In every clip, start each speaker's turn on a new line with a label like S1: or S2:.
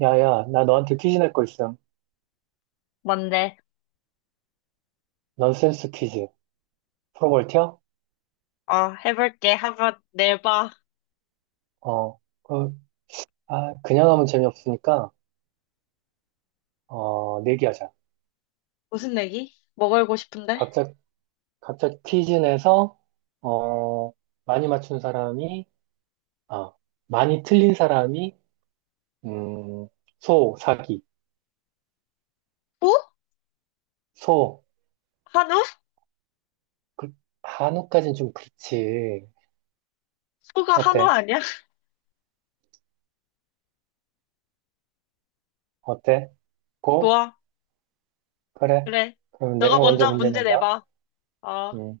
S1: 야야, 나 너한테 퀴즈 낼 거 있음.
S2: 뭔데?
S1: 넌센스 퀴즈. 풀어볼 티야?
S2: 어, 해볼게. 한번 내봐.
S1: 어, 그, 그냥 하면 재미없으니까, 내기하자.
S2: 무슨 내기? 뭐 걸고 싶은데?
S1: 각자, 각자 퀴즈 내서, 어, 많이 맞춘 사람이, 아, 많이 틀린 사람이, 음, 소, 사기.
S2: 소?
S1: 소,
S2: 한우?
S1: 그, 한우까진 좀 그렇지.
S2: 소가 한우
S1: 어때?
S2: 아니야?
S1: 어때? 고?
S2: 좋아.
S1: 그래.
S2: 그래.
S1: 그럼 내가
S2: 너가
S1: 먼저
S2: 먼저
S1: 문제
S2: 문제
S1: 낸다.
S2: 내봐. 어.
S1: 음,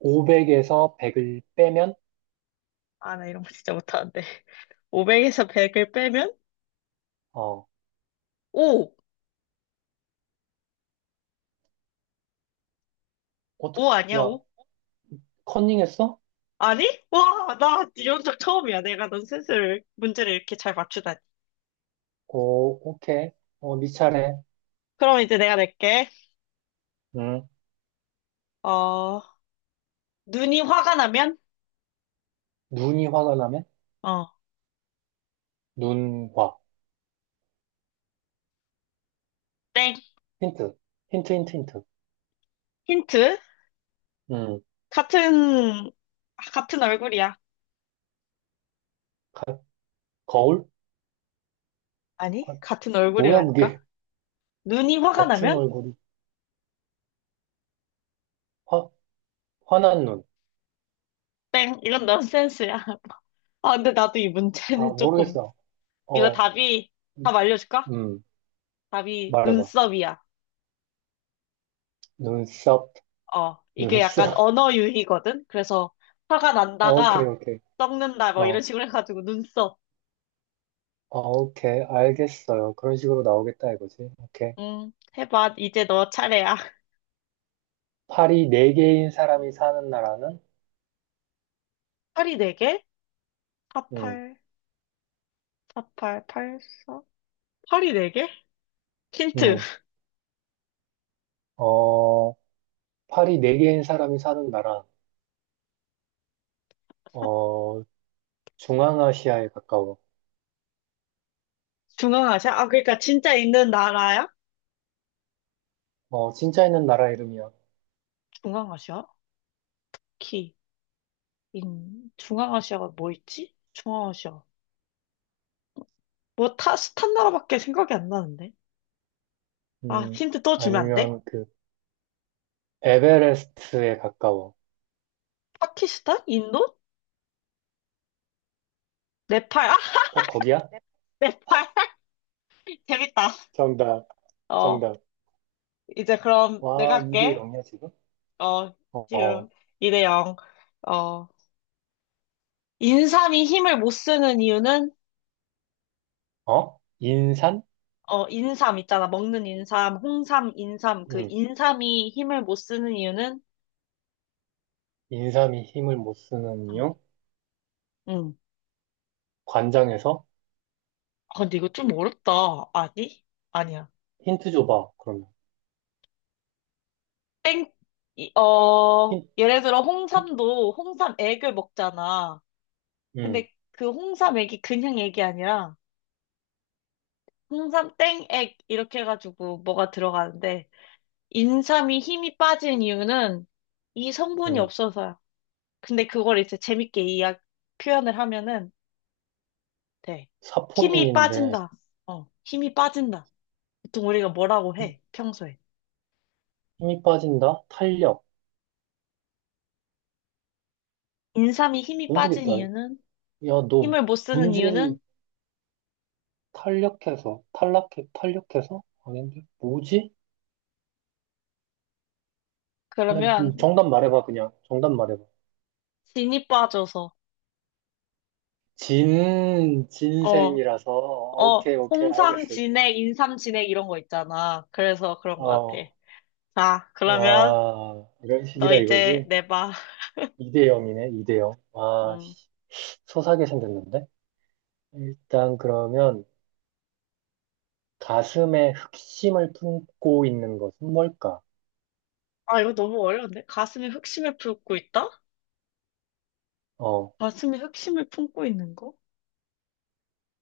S1: 500에서 100을 빼면,
S2: 아, 나 이런 거 진짜 못하는데. 500에서 100을 빼면?
S1: 어,
S2: 오.
S1: 어떻게,
S2: 오 아니야,
S1: 야,
S2: 오.
S1: 컨닝했어?
S2: 아니? 와, 나 이런 적 처음이야. 내가 넌 스스로 문제를 이렇게 잘 맞추다니.
S1: 오, 오케이. 네 차례.
S2: 그럼 이제 내가 낼게.
S1: 음,
S2: 어, 눈이 화가 나면?
S1: 눈이 화가 나면?
S2: 어,
S1: 눈화.
S2: 땡.
S1: 힌트. 힌트, 힌트, 힌트.
S2: 힌트?
S1: 음,
S2: 같은, 같은 얼굴이야.
S1: 가- 거울?
S2: 아니,
S1: 아,
S2: 같은
S1: 뭐야,
S2: 얼굴이라니까?
S1: 그게.
S2: 눈이 화가
S1: 같은
S2: 나면?
S1: 얼굴이. 화, 화난 눈.
S2: 땡, 이건 넌센스야. 아, 근데 나도 이
S1: 아,
S2: 문제는 조금,
S1: 모르겠어.
S2: 이거
S1: 어,
S2: 답이, 답
S1: 음,
S2: 알려줄까?
S1: 음,
S2: 답이
S1: 말해봐.
S2: 눈썹이야.
S1: 눈썹,
S2: 이게 약간
S1: 눈썹.
S2: 언어 유희거든? 그래서 화가
S1: 오케이,
S2: 난다가
S1: 오케이.
S2: 썩는다, 뭐 이런
S1: 어,
S2: 식으로 해가지고 눈썹.
S1: 오케이. 알겠어요. 그런 식으로 나오겠다, 이거지. 오케이.
S2: 해봐. 이제 너 차례야.
S1: 팔이 네 개인 사람이 사는 나라는?
S2: 팔이 네개
S1: 음,
S2: 48, 48, 84? 팔이 네개 힌트.
S1: 음, 어, 팔이 네개인 사람이 사는 나라, 어, 중앙아시아에 가까워.
S2: 중앙아시아? 아, 그러니까 진짜 있는 나라야?
S1: 진짜 있는 나라 이름이야.
S2: 중앙아시아? 키. 중앙아시아가 뭐 있지? 중앙아시아. 뭐 타, 스탄 나라밖에 생각이 안 나는데. 아,
S1: 음,
S2: 힌트 또 주면 안 돼?
S1: 아니면 에베레스트에 가까워.
S2: 파키스탄? 인도? 네팔? 아,
S1: 딱 거기야? 네.
S2: 네팔? 재밌다.
S1: 정답,
S2: 어,
S1: 정답.
S2: 이제 그럼 내가
S1: 와, 2대
S2: 할게.
S1: 0이야, 지금?
S2: 어,
S1: 어, 어,
S2: 지금 2대 0. 어, 인삼이 힘을 못 쓰는 이유는?
S1: 어? 인산?
S2: 어, 인삼 있잖아. 먹는 인삼, 홍삼, 인삼. 그
S1: 응,
S2: 인삼이 힘을 못 쓰는 이유는?
S1: 인삼이 힘을 못 쓰는
S2: 응.
S1: 이유?
S2: 응.
S1: 관장에서?
S2: 아, 근데 이거 좀 어렵다. 아니? 아니야.
S1: 힌트 줘봐, 그러면.
S2: 땡,
S1: 힌,
S2: 예를 들어
S1: 힌?
S2: 홍삼도 홍삼 액을 먹잖아.
S1: 응,
S2: 근데 그 홍삼 액이 그냥 액이 아니라 홍삼 땡액 이렇게 해가지고 뭐가 들어가는데 인삼이 힘이 빠진 이유는 이 성분이
S1: 응,
S2: 없어서야. 근데 그걸 이제 재밌게 이야 표현을 하면은 돼. 힘이
S1: 사포닌인데,
S2: 빠진다. 힘이 빠진다. 보통 우리가 뭐라고
S1: 힘-
S2: 해, 평소에.
S1: 힘이 빠진다? 탄력.
S2: 인삼이 힘이 빠진
S1: 모르겠다.
S2: 이유는?
S1: 야, 너
S2: 힘을 못 쓰는
S1: 문제를
S2: 이유는?
S1: 탄력해서, 탈락해, 탄력해서? 아닌데? 뭐지? 그냥
S2: 그러면
S1: 정답 말해봐, 그냥. 정답 말해봐.
S2: 진이 빠져서.
S1: 진,
S2: 어,
S1: 진생이라서,
S2: 어,
S1: 오케이, 오케이,
S2: 홍삼
S1: 알겠어.
S2: 진액, 인삼 진액 이런 거 있잖아. 그래서 그런 것 같아.
S1: 어,
S2: 자, 그러면
S1: 와, 이런
S2: 너
S1: 식이라
S2: 이제
S1: 이거지?
S2: 내봐.
S1: 2대 0이네, 2대 0. 와,
S2: 음.
S1: 씨, 소사게 생겼는데? 일단 그러면, 가슴에 흑심을 품고 있는 것은 뭘까?
S2: 아, 이거 너무 어려운데? 가슴에 흑심을 품고 있다?
S1: 어,
S2: 가슴에 흑심을 품고 있는 거?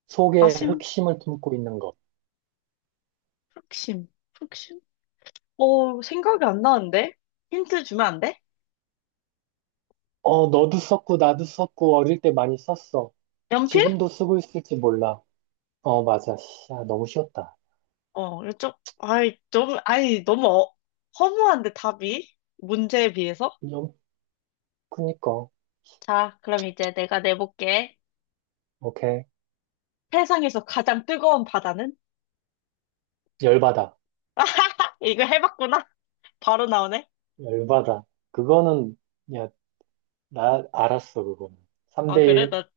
S1: 속에
S2: 가심?
S1: 흑심을 품고 있는 것.
S2: 흑심? 흑심? 생각이 안 나는데? 힌트 주면 안 돼?
S1: 너도 썼고, 나도 썼고, 어릴 때 많이 썼어.
S2: 연필?
S1: 지금도 쓰고 있을지 몰라. 맞아. 씨, 아, 너무 쉬웠다.
S2: 이거 좀, 아이, 좀, 아이, 너무 어- 허무한데, 답이? 문제에 비해서?
S1: 영, 그니까.
S2: 자, 그럼 이제 내가 내볼게.
S1: 오케이.
S2: 세상에서 가장 뜨거운 바다는?
S1: 열받아.
S2: 이거 해봤구나. 바로 나오네.
S1: 열받아. 그거는, 야, 나 알았어, 그거는.
S2: 아, 그래?
S1: 3대1.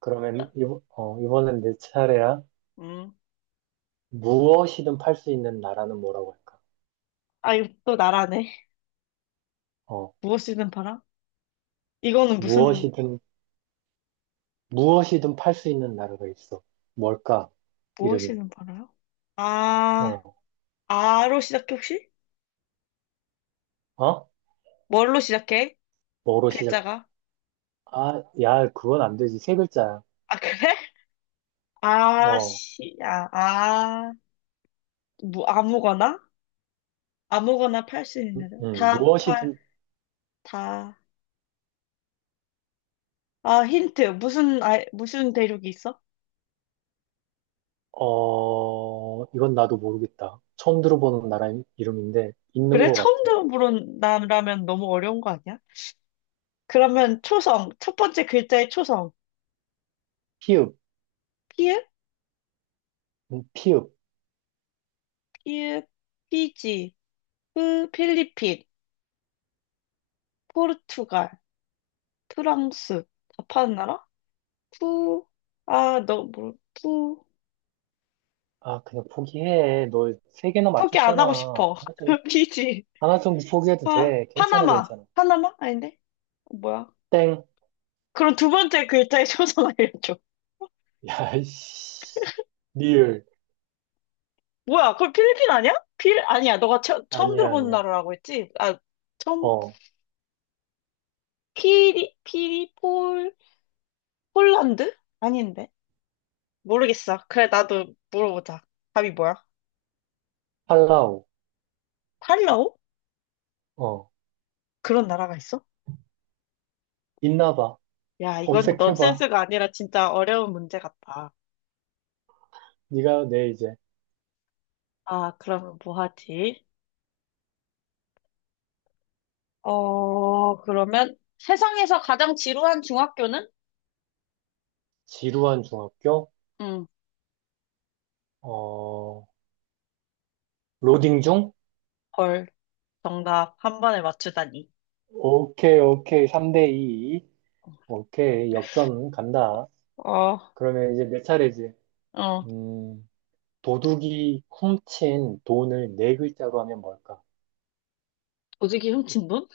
S1: 그러면,
S2: 나,
S1: 이번엔 내 차례야.
S2: 음.
S1: 무엇이든 팔 수 있는 나라는 뭐라고 할까?
S2: 아, 이거 또 나라네.
S1: 어,
S2: 무엇이든 바라? 이거는 무슨,
S1: 무엇이든, 무엇이든 팔 수 있는 나라가 있어. 뭘까? 이름이.
S2: 무엇이든 바라요? 아,
S1: 어,
S2: 아로 시작해, 혹시?
S1: 어?
S2: 뭘로 시작해?
S1: 뭐로 시작?
S2: 글자가?
S1: 아, 야, 그건 안 되지. 세 글자야.
S2: 아, 그래? 아,
S1: 어,
S2: 씨, 아, 뭐, 아무거나? 아무거나 팔 수 있는
S1: 음,
S2: 여자.
S1: 음,
S2: 다 팔,
S1: 무엇이든
S2: 다. 아, 힌트. 무슨, 아, 무슨 대륙이 있어?
S1: 이건 나도 모르겠다. 처음 들어보는 나라 이름인데, 있는
S2: 그래?
S1: 것
S2: 처음
S1: 같아.
S2: 들어보는 나라면 너무 어려운 거 아니야? 그러면 초성, 첫 번째 글자의 초성.
S1: 피읍,
S2: 피읍,
S1: 피읍.
S2: 피읍, 피지, 프, 필리핀, 포르투갈, 프랑스. 다 파는 나라? 푸, 아, 너, 뭐, 푸.
S1: 아, 그냥 포기해. 너 세 개나
S2: 포기 안 하고
S1: 맞췄잖아.
S2: 싶어.
S1: 하나 좀,
S2: 피지,
S1: 하나 정도 포기해도
S2: 파,
S1: 돼. 괜찮아,
S2: 파나마.
S1: 괜찮아.
S2: 파나마? 아닌데? 뭐야?
S1: 땡.
S2: 그럼 두 번째 글자의 초성 알려줘.
S1: 야, 이씨. 리을.
S2: 뭐야, 그럼 필리핀 아니야? 아니야, 너가 처음
S1: 아니야,
S2: 들어본
S1: 아니야.
S2: 나라라고 했지? 아, 처음,
S1: 어,
S2: 피리, 피리, 폴, 폴란드? 아닌데? 모르겠어. 그래, 나도 물어보자. 답이 뭐야?
S1: 팔라우.
S2: 팔로우?
S1: 어,
S2: 그런 나라가 있어?
S1: 있나 봐.
S2: 야, 이건
S1: 검색해봐.
S2: 넌센스가 아니라 진짜 어려운 문제 같다.
S1: 네가 내 이제
S2: 아, 그러면 뭐 하지? 그러면 세상에서 가장 지루한 중학교는?
S1: 지루한 중학교,
S2: 응,
S1: 어, 로딩 중?
S2: 헐. 정답 한 번에 맞추다니.
S1: 오케이, 오케이. 3대2. 오케이. 역전 간다.
S2: 어,
S1: 그러면 이제 내 차례지.
S2: 어,
S1: 음, 도둑이 훔친 돈을 네 글자로 하면 뭘까?
S2: 조직이 훔친 돈?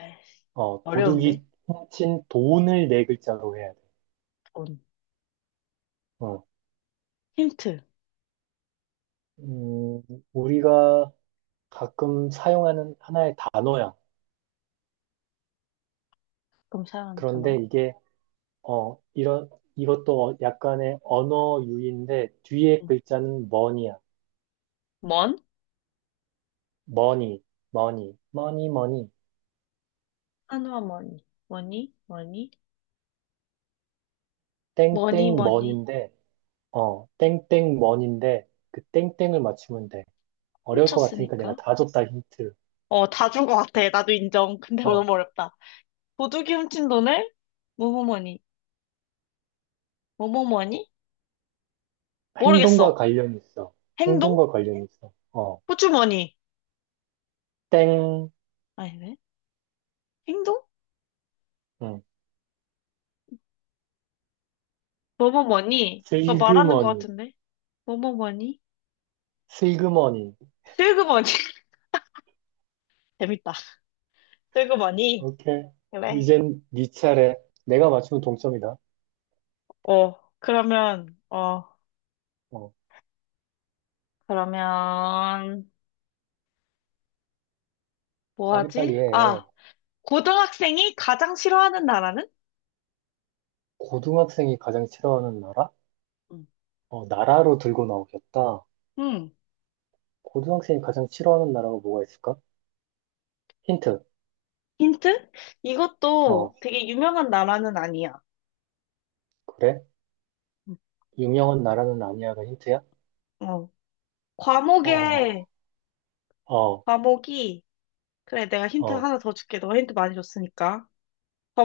S2: 에이씨, 어려운데?
S1: 도둑이 훔친 돈을 네 글자로 해야 돼.
S2: 돈.
S1: 어,
S2: 힌트.
S1: 음, 우리가 가끔 사용하는 하나의 단어야.
S2: 그럼 사용하는
S1: 그런데
S2: 단어?
S1: 이게, 어, 이런, 이것도 약간의 언어 유희인데, 뒤에
S2: 응.
S1: 글자는 money야.
S2: 먼?
S1: money, money, money, money,
S2: 한화 머니. 머니? 머니? 머니,
S1: 땡땡 m
S2: 머니.
S1: 인데 땡땡 money인데, 그 땡땡을 맞추면 돼. 어려울 것 같으니까
S2: 훔쳤으니까.
S1: 내가 다 줬다, 힌트.
S2: 다 준 것 같아. 나도 인정. 근데
S1: 어,
S2: 너무 어렵다. 도둑이 훔친 돈을 뭐뭐뭐니? 뭐뭐뭐니?
S1: 행동과
S2: 모르겠어.
S1: 관련이 있어.
S2: 행동?
S1: 행동과 관련이 있어.
S2: 호주머니.
S1: 땡,
S2: 아니네. 행동?
S1: 응.
S2: 뭐뭐뭐니? 그거 말하는 것
S1: 슬그머니,
S2: 같은데. 뭐뭐뭐니?
S1: 슬그머니.
S2: 슬그머니. 재밌다. 슬그머니.
S1: 오케이.
S2: 그래.
S1: 이젠 네 차례. 내가 맞추면 동점이다.
S2: 어, 그러면, 어,
S1: 어,
S2: 그러면, 뭐
S1: 빨리빨리
S2: 하지?
S1: 해.
S2: 아, 고등학생이 가장 싫어하는 나라는?
S1: 고등학생이 가장 싫어하는 나라?
S2: 음,
S1: 나라로 들고 나오겠다.
S2: 음,
S1: 고등학생이 가장 싫어하는 나라가 뭐가 있을까? 힌트.
S2: 힌트? 이것도
S1: 어,
S2: 되게 유명한 나라는 아니야.
S1: 그래?
S2: 음.
S1: 유명한 나라는 아니야가 힌트야?
S2: 어.
S1: 어,
S2: 과목에,
S1: 어,
S2: 과목이, 그래, 내가 힌트
S1: 어,
S2: 하나 더 줄게. 너 힌트 많이 줬으니까.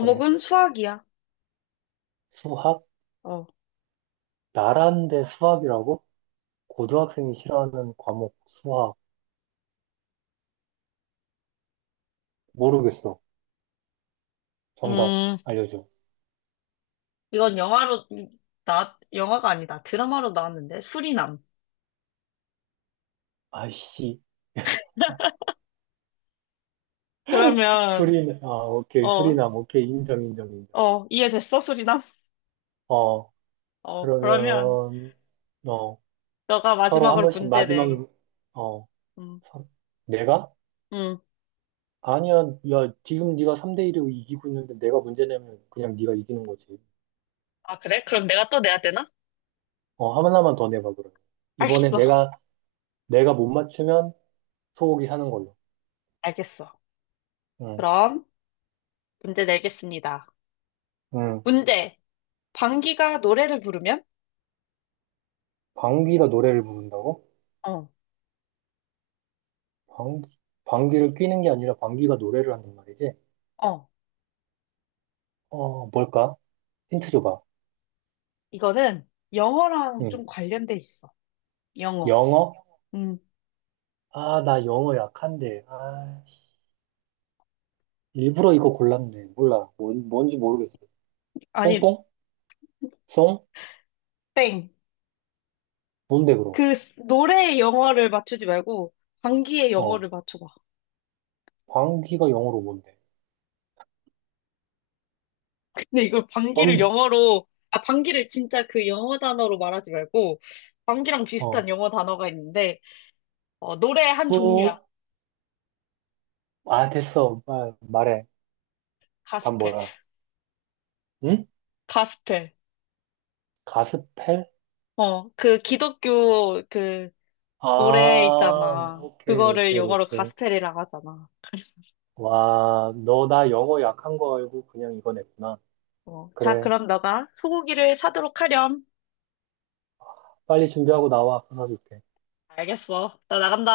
S1: 그래.
S2: 수학이야.
S1: 수학?
S2: 어.
S1: 나란대 수학이라고? 고등학생이 싫어하는 과목 수학. 모르겠어. 정답
S2: 음,
S1: 알려줘.
S2: 이건 영화로, 나, 영화가 아니다. 드라마로 나왔는데, 수리남.
S1: 아이씨.
S2: 그러면,
S1: 아, 오케이.
S2: 어,
S1: 수리남. 오케이. 인정, 인정, 인정.
S2: 이해됐어, 수리남?
S1: 어,
S2: 그러면,
S1: 그러면, 어,
S2: 너가
S1: 서로 한
S2: 마지막으로
S1: 번씩
S2: 문제
S1: 마지막,
S2: 내.
S1: 어,
S2: 음,
S1: 서, 내가?
S2: 음.
S1: 아니야. 야, 지금 네가 3대1로 이기고 있는데 내가 문제 내면 그냥 네가 이기는 거지.
S2: 아, 그래? 그럼 내가 또 내야 되나?
S1: 하나만 더 내봐, 그러면. 이번에
S2: 알겠어.
S1: 내가 못 맞추면 소고기 사는 걸로.
S2: 알겠어.
S1: 응,
S2: 그럼, 문제 내겠습니다.
S1: 응.
S2: 문제. 방귀가 노래를 부르면?
S1: 방귀가 노래를 부른다고?
S2: 어.
S1: 방귀, 방귀를 뀌는 게 아니라 방귀가 노래를 한단 말이지?
S2: 어.
S1: 뭘까? 힌트 줘봐.
S2: 이거는 영어랑
S1: 응.
S2: 좀 관련돼 있어. 영어.
S1: 영어?
S2: 음,
S1: 아, 나 영어 약한데. 아, 일부러 이거 골랐네. 몰라. 뭔지 모르겠어.
S2: 아니,
S1: 뽕뽕? 송?
S2: 땡.
S1: 뭔데, 그럼?
S2: 그 노래의 영어를 맞추지 말고 방귀의
S1: 어,
S2: 영어를 맞춰봐.
S1: 방귀가 영어로 뭔데?
S2: 근데 이걸 방귀를
S1: 방
S2: 영어로, 아, 방귀를 진짜 그 영어 단어로 말하지 말고 방귀랑
S1: 어,
S2: 비슷한 영어 단어가 있는데 노래 한 종류야.
S1: 뿌? 아, 됐어. 말해. 답
S2: 가스펠.
S1: 뭐야? 응?
S2: 가스펠.
S1: 가스펠?
S2: 그 기독교 그
S1: 아,
S2: 노래 있잖아.
S1: 오케이,
S2: 그거를
S1: 오케이,
S2: 영어로
S1: 오케이.
S2: 가스펠이라고 하잖아.
S1: 와, 너 나 영어 약한 거 알고 그냥 이거 냈구나.
S2: 자,
S1: 그래.
S2: 그럼 너가 소고기를 사도록 하렴.
S1: 빨리 준비하고 나와 부서줄게.
S2: 알겠어. 나 나간다.